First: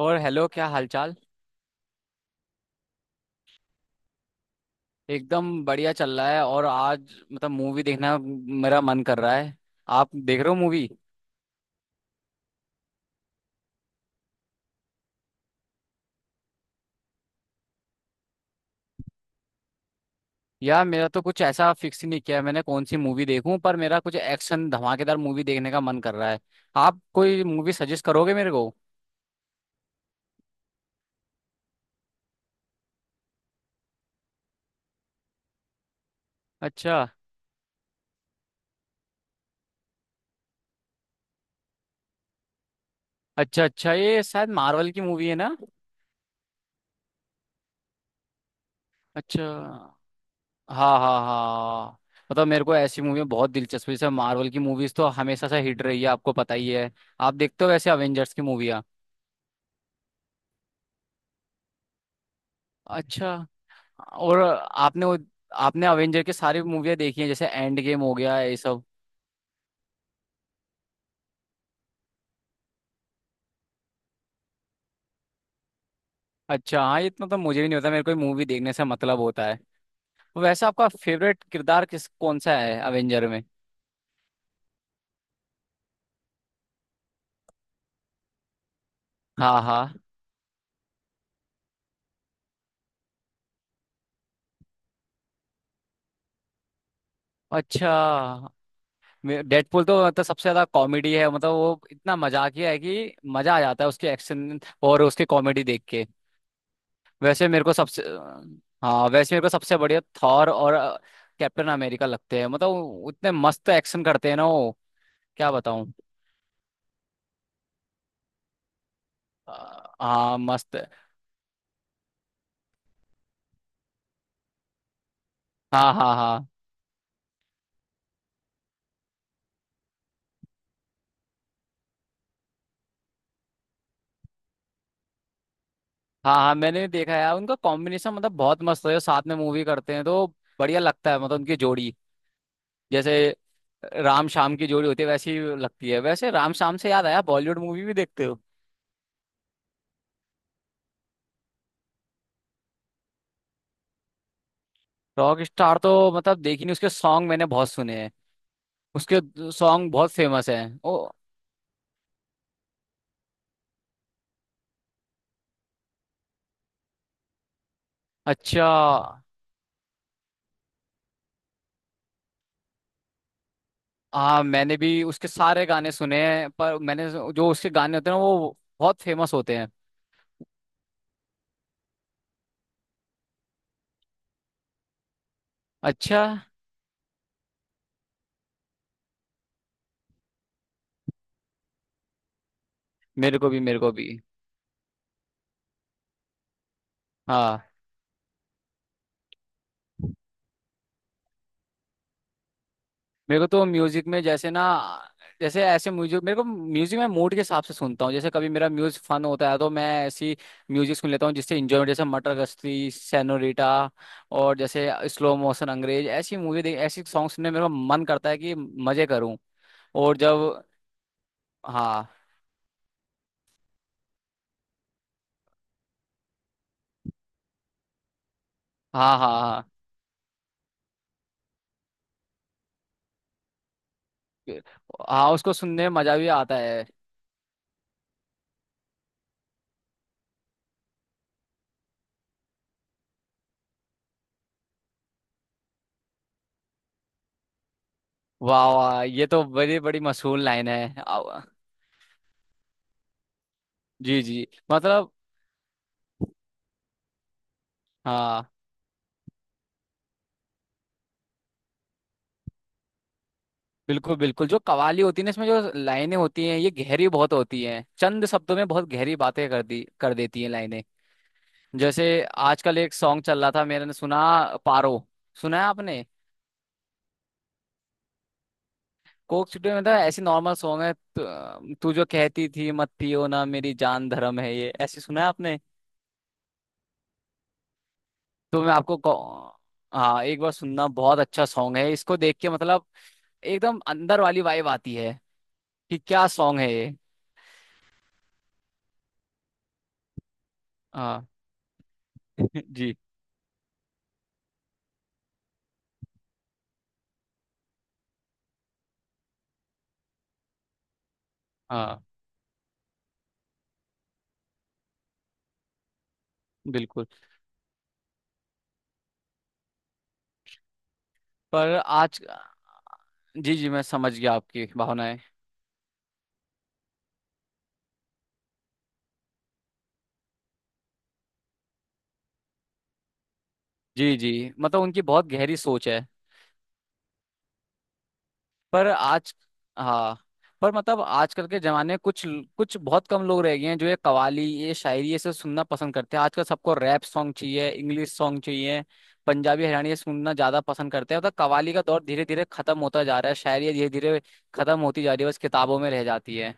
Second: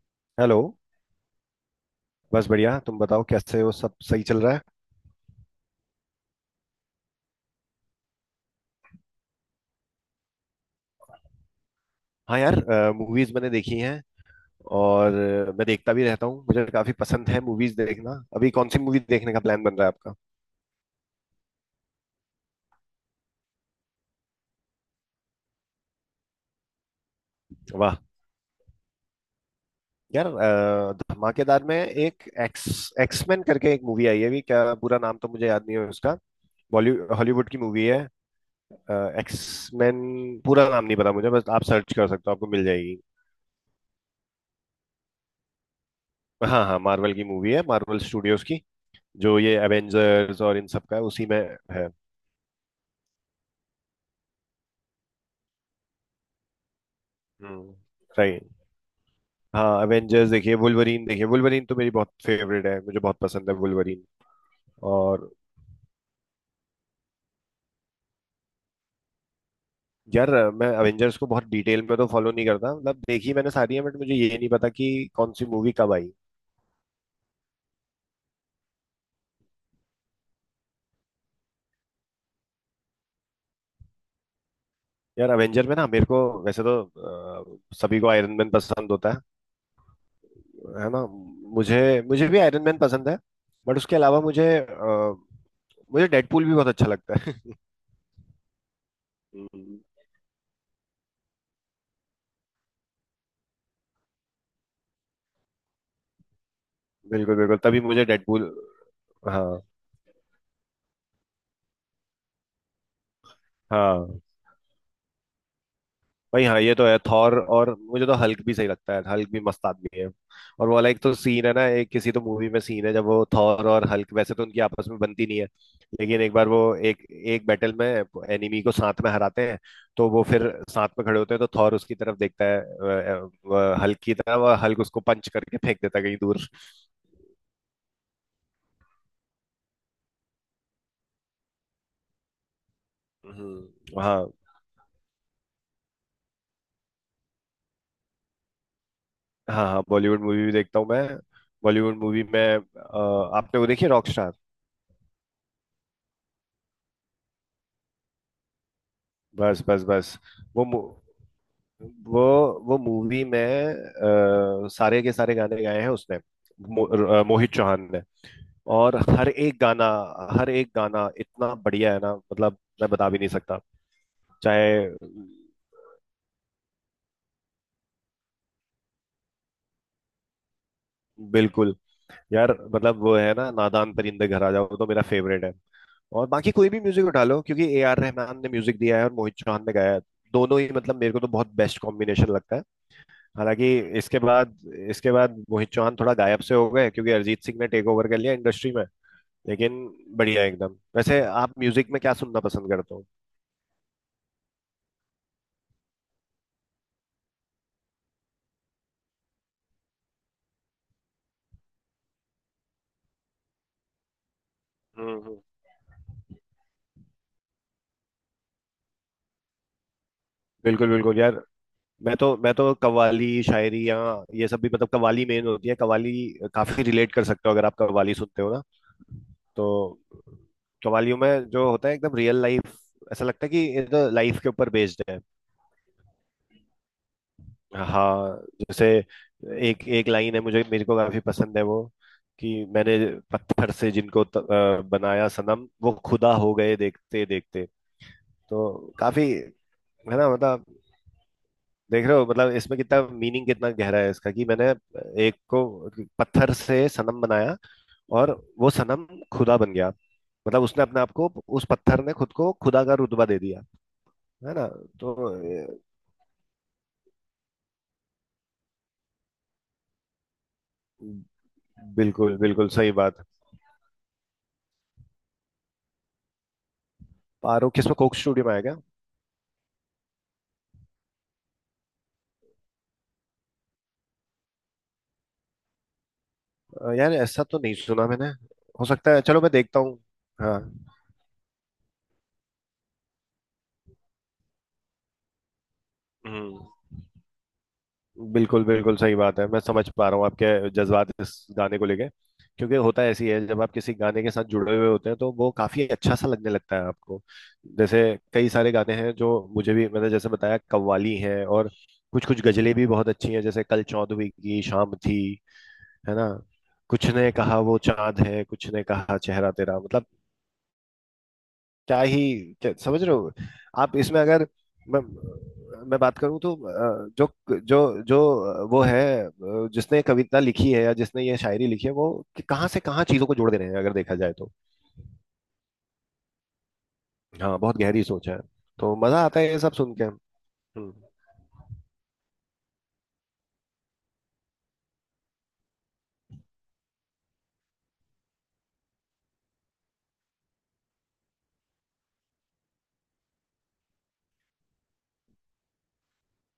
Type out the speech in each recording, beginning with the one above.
और hello, hello. क्या हालचाल। बस बढ़िया, तुम बताओ कैसे हो, सब सही चल रहा है। एकदम बढ़िया चल रहा है। और आज मूवी देखना मेरा मन कर रहा है। आप देख रहे हो मूवी? हाँ यार, मूवीज मैंने देखी हैं। और मैं देखता भी रहता हूँ, मुझे काफी पसंद है मूवीज देखना। अभी कौन सी मूवी देखने का प्लान बन रहा है आपका? यार मेरा तो कुछ ऐसा फिक्स ही नहीं किया है मैंने कौन सी मूवी देखूं, पर मेरा कुछ एक्शन धमाकेदार मूवी देखने का मन कर रहा है। आप कोई मूवी वाह। सजेस्ट करोगे मेरे को? यार, धमाकेदार में एक एक्स एक्समैन करके एक मूवी आई है। अभी क्या, पूरा नाम तो मुझे याद नहीं है उसका। अच्छा, बॉलीवुड हॉलीवुड की मूवी है, एक्समैन। पूरा नाम नहीं पता मुझे, बस आप सर्च कर सकते हो, आपको मिल जाएगी। अच्छा अच्छा, ये शायद मार्वल की मूवी है ना? हाँ हाँ, मार्वल की मूवी है, मार्वल स्टूडियोज की। जो अच्छा। ये एवेंजर्स और इन सब का हाँ है, हाँ उसी में है। हाँ। मेरे को ऐसी मूवी में बहुत दिलचस्पी। जैसे मार्वल की मूवीज तो हमेशा से हिट रही है, आपको पता ही है। आप देखते हो हम्म। वैसे अवेंजर्स की राइट। मूवियाँ? हाँ, एवेंजर्स देखिए, वुल्वरीन देखिए। वुल्वरीन तो मेरी बहुत फेवरेट है, मुझे बहुत अच्छा। पसंद है वुल्वरीन। और आपने वो, और आपने अवेंजर के सारी मूवियाँ देखी हैं? जैसे एंड गेम हो गया ये सब। यार, मैं एवेंजर्स को बहुत डिटेल में तो फॉलो नहीं करता। मतलब देखी मैंने सारी है, बट मुझे ये नहीं पता कि कौन सी मूवी कब आई। अच्छा हाँ, ये इतना तो मुझे भी नहीं होता, मेरे को मूवी देखने से मतलब होता है। वैसे आपका फेवरेट किरदार किस कौन सा है अवेंजर में? यार, एवेंजर में ना मेरे को, वैसे तो सभी को आयरन मैन पसंद होता है हाँ हाँ। है ना? मुझे मुझे भी आयरन मैन पसंद है, बट उसके अलावा मुझे डेडपूल भी बहुत अच्छा लगता है। अच्छा। हम्म। डेडपुल तो सबसे ज्यादा कॉमेडी है, वो इतना मजाकिया है कि मजा आ जाता है उसके एक्शन और उसकी कॉमेडी देख के। बिल्कुल वैसे बिल्कुल, मेरे को तभी सबसे मुझे डेडपूल। हाँ, वैसे मेरे को हाँ सबसे बढ़िया थॉर और कैप्टन अमेरिका लगते हैं। वो उतने मस्त एक्शन हाँ। करते हैं ना वो, क्या बताऊं। भाई हाँ, ये तो है थॉर। और मुझे तो हल्क भी सही लगता है, हल्क भी मस्त आदमी है। हाँ और वो मस्त है। वाला एक तो सीन है ना, एक किसी तो मूवी में सीन है, जब वो थॉर और हल्क, वैसे तो उनकी आपस में बनती नहीं है, हाँ हाँ लेकिन एक हाँ। बार वो एक एक बैटल में एनिमी को साथ में हराते हैं, तो वो फिर साथ में खड़े होते हैं। तो थॉर उसकी तरफ देखता है, हल्क की तरफ, और हल्क उसको पंच करके फेंक देता है कहीं हाँ दूर। हाँ, मैंने देखा है उनका कॉम्बिनेशन, बहुत मस्त है जो साथ में मूवी करते हैं, तो बढ़िया लगता है उनकी जोड़ी। जैसे राम हाँ। शाम की जोड़ी होती है वैसी लगती है। वैसे राम शाम से याद आया, बॉलीवुड मूवी भी देखते हो? हाँ हाँ, बॉलीवुड मूवी भी देखता हूँ मैं। बॉलीवुड मूवी में, आपने वो देखी रॉक स्टार? रॉक स्टार तो देखी नहीं, उसके सॉन्ग मैंने बहुत सुने हैं। उसके बस बस सॉन्ग बहुत बस। फेमस हैं वो मु- ओ। वो वो मूवी में, सारे के सारे गाने गाए हैं उसने। मो, मोहित चौहान ने। अच्छा। और हर एक गाना, हर एक गाना इतना बढ़िया है ना, मतलब मैं बता भी नहीं सकता। हाँ मैंने चाहे, भी उसके सारे गाने सुने हैं, पर मैंने जो उसके गाने होते हैं ना वो बहुत फेमस होते हैं। बिल्कुल। यार मतलब, वो है ना, नादान परिंदे घर आ जाओ, वो तो मेरा फेवरेट है। अच्छा। और बाकी कोई भी म्यूजिक उठा लो, क्योंकि ए आर रहमान ने म्यूजिक दिया है और मोहित चौहान ने गाया है। दोनों ही मतलब मेरे को तो बहुत बेस्ट कॉम्बिनेशन लगता है। मेरे को भी, मेरे हालांकि को भी। इसके बाद, इसके बाद मोहित चौहान थोड़ा गायब से हो गए, क्योंकि अरिजीत सिंह हाँ, ने टेक ओवर कर लिया इंडस्ट्री में। लेकिन बढ़िया एकदम। वैसे आप म्यूजिक में क्या सुनना पसंद करते हो? मेरे को तो म्यूजिक में जैसे ना, जैसे ऐसे म्यूजिक मेरे को म्यूजिक मैं मूड के हिसाब से सुनता हूँ। जैसे कभी मेरा म्यूजिक फन होता है तो मैं ऐसी म्यूजिक सुन लेता हूँ जिससे इंजॉय, जैसे मटर गश्ती, सेनोरिटा, और जैसे हम्म स्लो हम्म। मोशन, अंग्रेज, ऐसी मूवी देख ऐसी सॉन्ग सुनने में मेरा मन करता है कि मजे करूँ। और जब, बिल्कुल बिल्कुल यार। हाँ मैं तो कव्वाली, शायरी, या ये सब भी, मतलब कव्वाली मेन होती है, कव्वाली। काफी रिलेट कर सकते हो अगर आप कव्वाली सुनते हो ना। हाँ हाँ। तो हाँ कव्वालियों में जो होता है एकदम रियल लाइफ, ऐसा लगता है कि ये तो लाइफ के ऊपर बेस्ड है। हाँ, उसको सुनने में मजा भी आता है। हाँ। जैसे एक एक लाइन है, मुझे मेरे को काफी पसंद है वो, कि मैंने, पत्थर से जिनको बनाया सनम, वो खुदा हो गए देखते देखते। वाह तो वाह, ये काफी, तो है बड़ी बड़ी ना, मशहूर मतलब लाइन है। देख रहे हो, मतलब इसमें कितना मीनिंग, कितना गहरा है जी इसका, कि जी, मैंने मतलब। एक को पत्थर से सनम बनाया, और हाँ वो सनम खुदा बन गया। मतलब उसने अपने आप को, उस पत्थर ने खुद को खुदा का रुतबा दे दिया, बिल्कुल बिल्कुल, है जो ना? कवाली होती है ना, तो इसमें जो ए, लाइनें होती हैं ये गहरी बहुत होती हैं, चंद शब्दों में बहुत गहरी बातें कर देती हैं लाइनें। जैसे बिल्कुल बिल्कुल आजकल सही एक सॉन्ग बात। चल रहा था मैंने सुना, पारो, सुना है आपने? पारो किसमें, कोक स्टूडियो में आएगा? कोक स्टूडियो में था, ऐसी नॉर्मल सॉन्ग है। तू तू जो कहती थी मत पियो ना मेरी जान धर्म है ये, ऐसे सुना है आपने? यार ऐसा तो नहीं सुना मैंने। तो मैं हो आपको सकता है, चलो मैं कौ- देखता हूँ। हाँ, एक बार हाँ। सुनना, बहुत अच्छा सॉन्ग है। इसको देख के मतलब एकदम अंदर वाली वाइब आती है कि क्या हम्म। सॉन्ग है ये। बिल्कुल बिल्कुल सही बात है, मैं समझ पा रहा हूँ आपके जज्बात हाँ। इस गाने को लेके। क्योंकि जी। होता ऐसी है, जब आप किसी गाने के साथ जुड़े हुए होते हैं तो वो काफी अच्छा सा लगने लगता है आपको। जैसे कई सारे गाने हैं जो मुझे भी, मैंने जैसे बताया कव्वाली हैं, और हाँ कुछ कुछ गजलें भी बहुत अच्छी हैं, जैसे कल चौदहवीं की शाम थी, है ना, बिल्कुल। कुछ ने कहा वो चांद है, कुछ ने कहा चेहरा तेरा, मतलब पर क्या आज, ही क्या, समझ रहे हो? जी जी मैं आप समझ इसमें गया अगर आपकी मैं भावनाएं। मैं बात करूं तो, जो जो जो वो है, जिसने कविता लिखी है या जिसने ये शायरी लिखी है वो, कि कहाँ से कहाँ चीजों को जोड़ दे रहे हैं अगर देखा जी जी, जाए तो। मतलब उनकी बहुत गहरी सोच है। हाँ बहुत गहरी सोच है, पर तो मजा आज, आता है ये सब सुन के। हाँ। पर हम्म। आजकल के जमाने में कुछ कुछ बहुत कम लोग रह गए हैं जो ये कवाली, ये शायरी, ये सब सुनना पसंद करते हैं। आजकल सबको रैप सॉन्ग चाहिए, इंग्लिश सॉन्ग चाहिए, पंजाबी हरियाणवी सुनना ज्यादा पसंद करते हैं। कवाली का दौर धीरे धीरे खत्म होता जा रहा है, शायरी धीरे धीरे खत्म होती जा रही है, बस किताबों में रह जाती है।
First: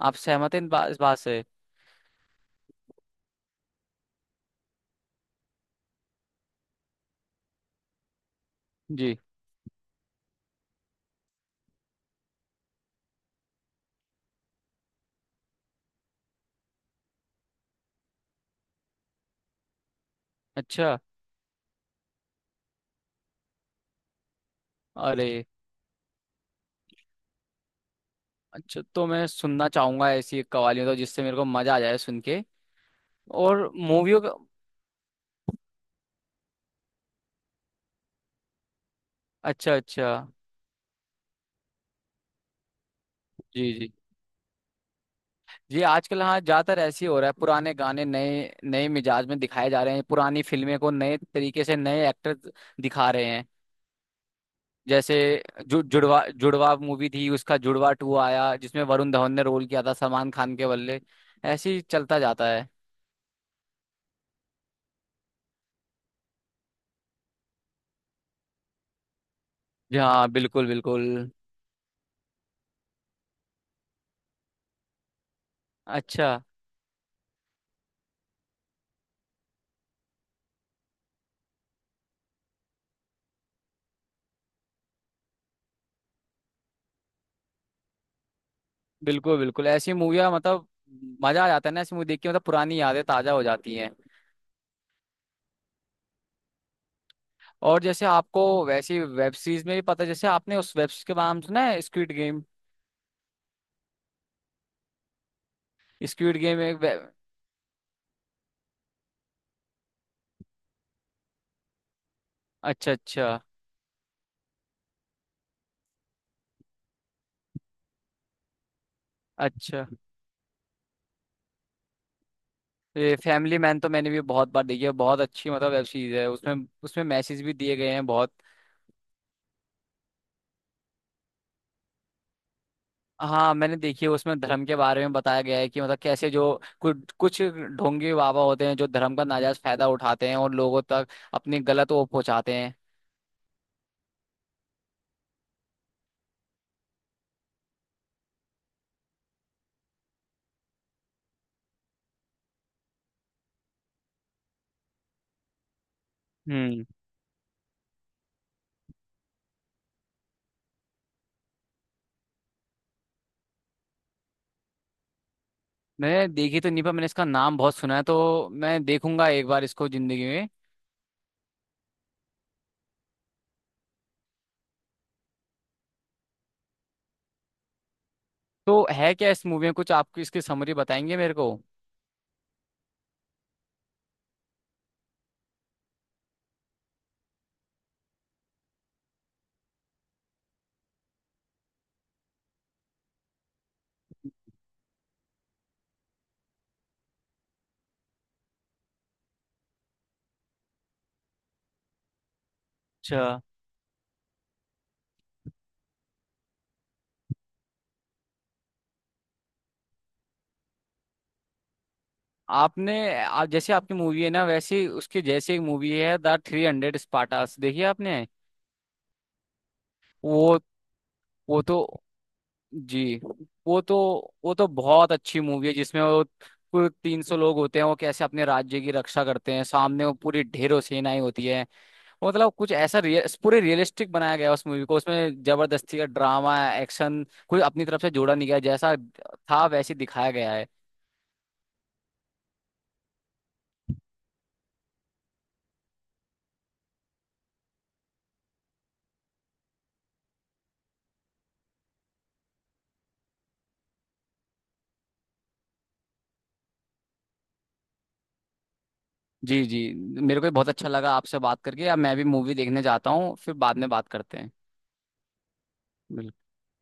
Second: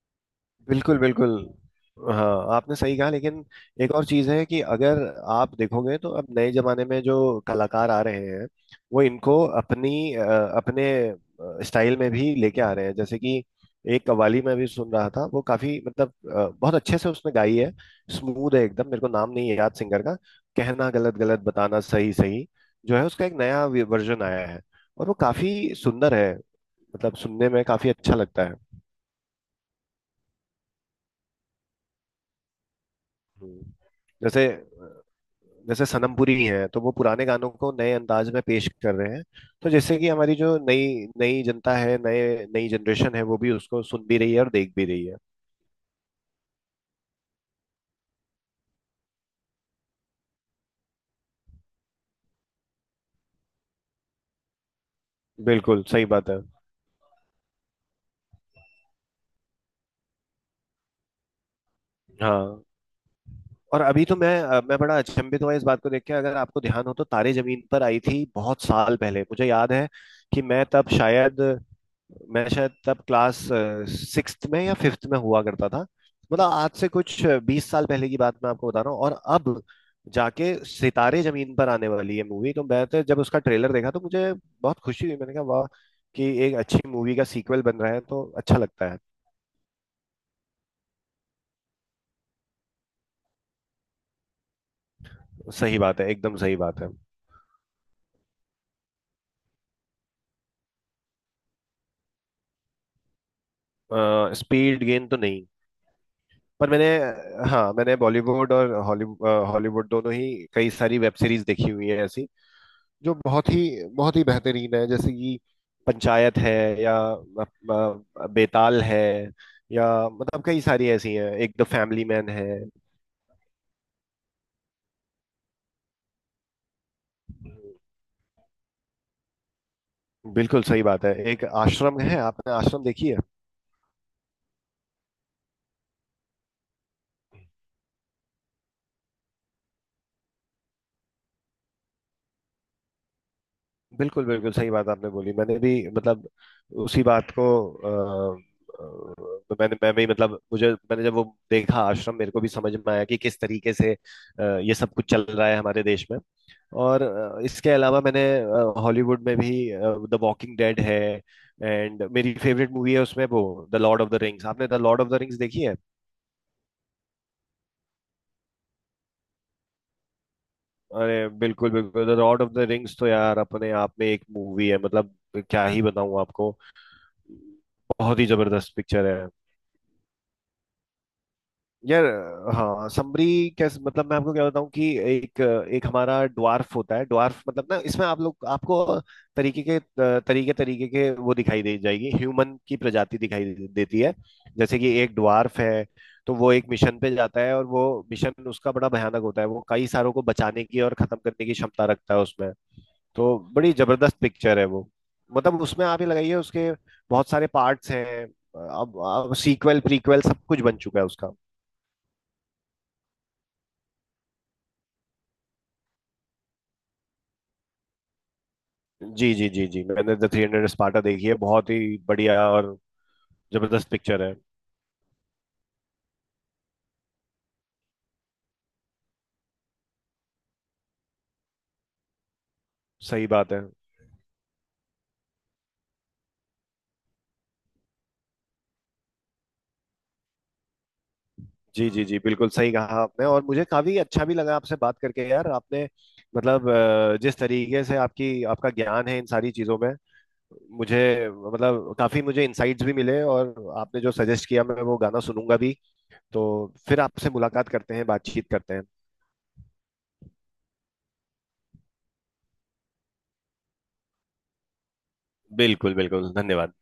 आप सहमत हैं इस बिल्कुल बात बिल्कुल। से? हाँ आपने सही कहा, लेकिन एक और चीज़ है कि अगर आप देखोगे तो अब नए जमाने में जो कलाकार आ रहे हैं, वो जी। इनको अपने स्टाइल में भी लेके आ रहे हैं। जैसे कि एक कव्वाली में भी सुन रहा था, वो काफी मतलब बहुत अच्छे से उसने गाई है, स्मूथ है एकदम। मेरे को नाम नहीं है याद सिंगर का, कहना अच्छा। गलत गलत, बताना सही सही। जो है उसका एक नया वर्जन आया है, और वो अरे। काफी सुंदर है, मतलब सुनने में काफी अच्छा लगता है। अच्छा, तो मैं सुनना चाहूंगा ऐसी एक कवालियां तो, जिससे मेरे को मजा आ जाए सुन के। हम्म। और मूवियों का। जैसे, जैसे सनम पुरी हैं तो वो पुराने गानों को नए अंदाज में पेश कर रहे हैं। तो अच्छा जैसे अच्छा। कि हमारी जो नई नई जनता है, नए नई जनरेशन है, वो भी जी उसको जी सुन भी रही है और देख भी रही है। जी, आजकल हाँ ज्यादातर ऐसे ही हो रहा है, पुराने गाने नए नए मिजाज में दिखाए जा रहे हैं, पुरानी फिल्में को नए तरीके से नए एक्टर दिखा रहे हैं। जैसे जु, बिल्कुल सही जुड़वा बात है। जुड़वा मूवी थी, उसका जुड़वा टू आया जिसमें वरुण धवन ने रोल किया था सलमान खान के बल्ले। ऐसे ही चलता जाता हाँ है। और अभी तो मैं बड़ा अचंभित हुआ इस बात को देख के। अगर आपको ध्यान हो तो तारे जमीन पर आई थी बहुत साल पहले, मुझे याद है जी हाँ कि बिल्कुल बिल्कुल। मैं शायद तब क्लास सिक्स्थ में या फिफ्थ में हुआ करता था। अच्छा। मतलब आज से कुछ 20 साल पहले की बात मैं आपको बता रहा हूँ, और अब जाके सितारे जमीन पर आने वाली है मूवी। तो मैं तो जब उसका ट्रेलर देखा तो मुझे बहुत खुशी हुई, मैंने कहा वाह, कि एक अच्छी मूवी का सीक्वल बन रहा है तो अच्छा लगता है। बिल्कुल बिल्कुल, ऐसी मूवियाँ मजा आ जाता है ना ऐसी मूवी देख के, मतलब पुरानी यादें ताजा हो जाती हैं। सही बात है, एकदम सही बात है। और जैसे आपको वैसी वेब सीरीज में भी पता है? जैसे आपने उस वेब सीरीज के नाम सुना है स्क्विड गेम? स्पीड गेन तो नहीं, स्क्विड गेम पर एक मैंने, हाँ मैंने बॉलीवुड और हॉलीवुड हॉलीवुड दोनों ही कई सारी वेब सीरीज देखी हुई है ऐसी, अच्छा जो अच्छा। बहुत ही बेहतरीन है, जैसे कि पंचायत है, या बेताल है, अच्छा, या मतलब कई सारी ऐसी हैं, एक द फैमिली मैन है। ये फैमिली मैन तो मैंने भी बहुत बार देखी है, बहुत अच्छी वेब सीरीज है, उसमें उसमें मैसेज भी दिए गए हैं बहुत। बिल्कुल सही बात है, एक आश्रम है। आपने आश्रम देखी है? हाँ मैंने देखी है, उसमें धर्म के बारे में बताया गया है कि मतलब कैसे जो कुछ कुछ ढोंगी बाबा होते हैं जो धर्म का नाजायज फायदा उठाते हैं और लोगों तक अपनी गलत वो पहुंचाते हैं। बिल्कुल बिल्कुल सही बात आपने बोली, मैंने भी मतलब उसी बात को, अ, मैं भी मतलब मुझे मैंने जब वो देखा आश्रम, मेरे को भी समझ में आया कि किस तरीके से ये सब कुछ चल रहा है हमारे देश में। हम्म। और इसके अलावा मैंने हॉलीवुड में भी द वॉकिंग डेड है, एंड मेरी फेवरेट मूवी है उसमें वो, the Lord of the Rings. आपने the Lord of the Rings देखी है? मैंने देखी तो नहीं, पर मैंने इसका नाम बहुत सुना है, तो मैं देखूंगा एक बार इसको जिंदगी में। अरे बिल्कुल बिल्कुल, the Lord of the Rings तो यार अपने आप में एक मूवी है, मतलब क्या ही बताऊं आपको, बहुत ही जबरदस्त तो पिक्चर है है। क्या इस मूवी में कुछ, आपको इसकी समरी बताएंगे मेरे को? यार, हाँ समरी, कैसे मतलब मैं आपको क्या बताऊं कि, एक एक हमारा ड्वार्फ होता है, ड्वार्फ मतलब ना, इसमें आप लोग आपको तरीके के तरीके तरीके के वो दिखाई दे जाएगी, ह्यूमन की प्रजाति देती है। जैसे कि एक ड्वार्फ है, तो वो एक मिशन पे जाता है, और वो मिशन उसका बड़ा भयानक होता है, वो कई सारों को बचाने की और खत्म करने की क्षमता रखता है उसमें। अच्छा। तो बड़ी जबरदस्त पिक्चर है वो, मतलब उसमें आप ये लगाइए, उसके बहुत सारे पार्ट्स हैं, अब सीक्वल प्रीक्वल सब कुछ बन चुका है उसका। आपने आप जैसे आपकी मूवी है ना, वैसे उसके जैसे एक मूवी है द 300 स्पार्टास, देखिए आपने। जी जी जी जी, मैंने द थ्री वो हंड्रेड स्पार्टा देखी है, वो बहुत ही तो, बढ़िया और जी, वो जबरदस्त तो, पिक्चर है। वो तो बहुत अच्छी मूवी है जिसमें वो कुल 300 लोग होते हैं, वो कैसे अपने राज्य की रक्षा करते हैं, सामने वो पूरी ढेरों सेनाएं होती है। तो कुछ ऐसा सही रियल, बात पूरे है। रियलिस्टिक बनाया गया है उस मूवी को। उसमें जबरदस्ती का ड्रामा, एक्शन, कोई अपनी तरफ से जोड़ा नहीं गया, जैसा था वैसे दिखाया गया है। जी जी जी, बिल्कुल सही कहा आपने, और मुझे काफी अच्छा भी लगा आपसे बात करके। यार आपने मतलब, जिस तरीके से आपकी आपका ज्ञान है इन सारी चीजों में, मुझे मतलब काफी मुझे इंसाइट्स भी मिले, और आपने जो सजेस्ट किया, मैं वो गाना सुनूंगा भी। तो फिर आपसे मुलाकात करते हैं, बातचीत करते हैं। जी जी, मेरे को भी बहुत अच्छा लगा आपसे बात करके। अब मैं भी मूवी देखने जाता हूँ, फिर बाद में बात करते हैं। बिल्कुल बिल्कुल, बिल्कुल। धन्यवाद।